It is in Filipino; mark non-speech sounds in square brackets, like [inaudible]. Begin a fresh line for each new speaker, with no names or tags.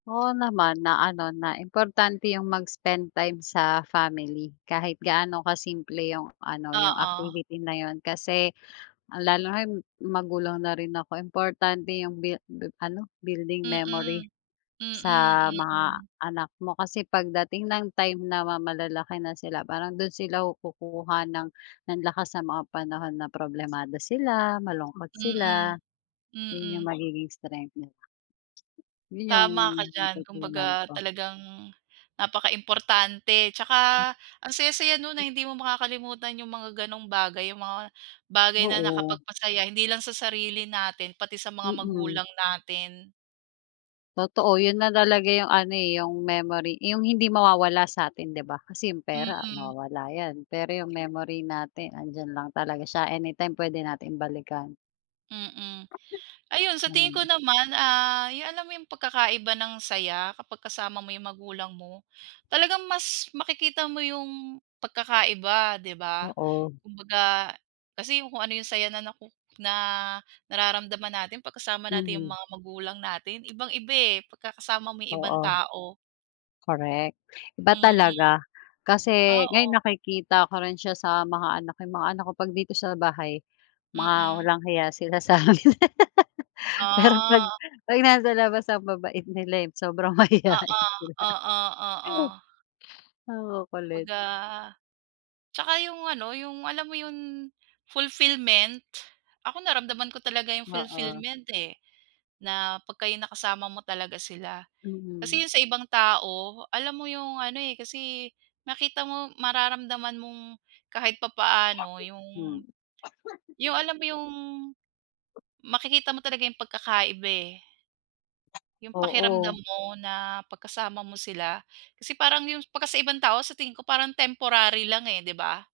Oo naman! Na ano na importante yung mag-spend time sa family. Kahit gaano ka-simple yung ano yung
Oo.
activity na yun. Kasi lalo ngayon magulang na rin ako, importante yung bi bi ano? building memory
Mm. Mm,
sa mga
mm.
anak mo. Kasi pagdating ng time na ma malalaki na sila, parang dun sila kukuha ng ng lakas sa mga panahon na problemado sila, malungkot sila.
Mm,
'Yon yung
mm.
magiging strength nila. 'Yon yung
Tama ka diyan!
natutunan
Kumbaga
ko.
talagang napaka-importante. Tsaka ang saya-saya nun na hindi mo makakalimutan yung mga ganong bagay, yung mga bagay na
Oo.
nakapagpasaya hindi lang sa sarili natin, pati sa mga
Mm.
magulang natin.
Totoo ,yun na talaga yung ano eh, yung memory yung hindi mawawala sa atin, 'di ba? Kasi yung pera
Mm.
mawawala yan. Pero yung memory natin 'andiyan lang talaga siya anytime pwede nating balikan.
Mm. Ayun sa tingin ko
Ganun.
naman ah, yung alam mo yung pagkakaiba ng saya? Kapag kasama mo yung magulang mo? Talagang mas makikita mo yung pagkakaiba, 'di ba?
Oo.
Kumbaga kasi kung ano yung saya na naku na nararamdaman natin 'pag kasama natin yung
Mhm.
mga magulang natin ibang-iba eh pagkakasama mo yung ibang
Oo.
tao.
Correct. Iba
Mm,
talaga. Kasi ngayon
oo.
nakikita ko rin siya sa mga anak eh, yung mga anak ko pag dito sa bahay mga
Mm.
walang hiya sila sa'min [laughs] pero 'pag
Ah.
'pag nasa labas ang mabait nila eh, sobrang mahiyain sila.
Oo, oo, oo.
Ang kukulit.
Kumbaga tsaka yung ano, yung alam mo yung fulfillment? Ako naramdaman ko talaga yung
Oo.
fulfillment eh, na 'pag kayo nakasama mo talaga sila. Kasi
Mm.
yun sa ibang tao, alam mo yung ano eh, kasi nakita mo mararamdaman mong kahit papaano yung
Mm.
yung alam mo yung makikita mo talaga yung pagkakaiba eh, yung pakiramdam
Oo.
mo na 'pag kasama mo sila? Kasi parang yung 'pag sa ibang tao sa tingin ko parang temporary lang eh 'di ba?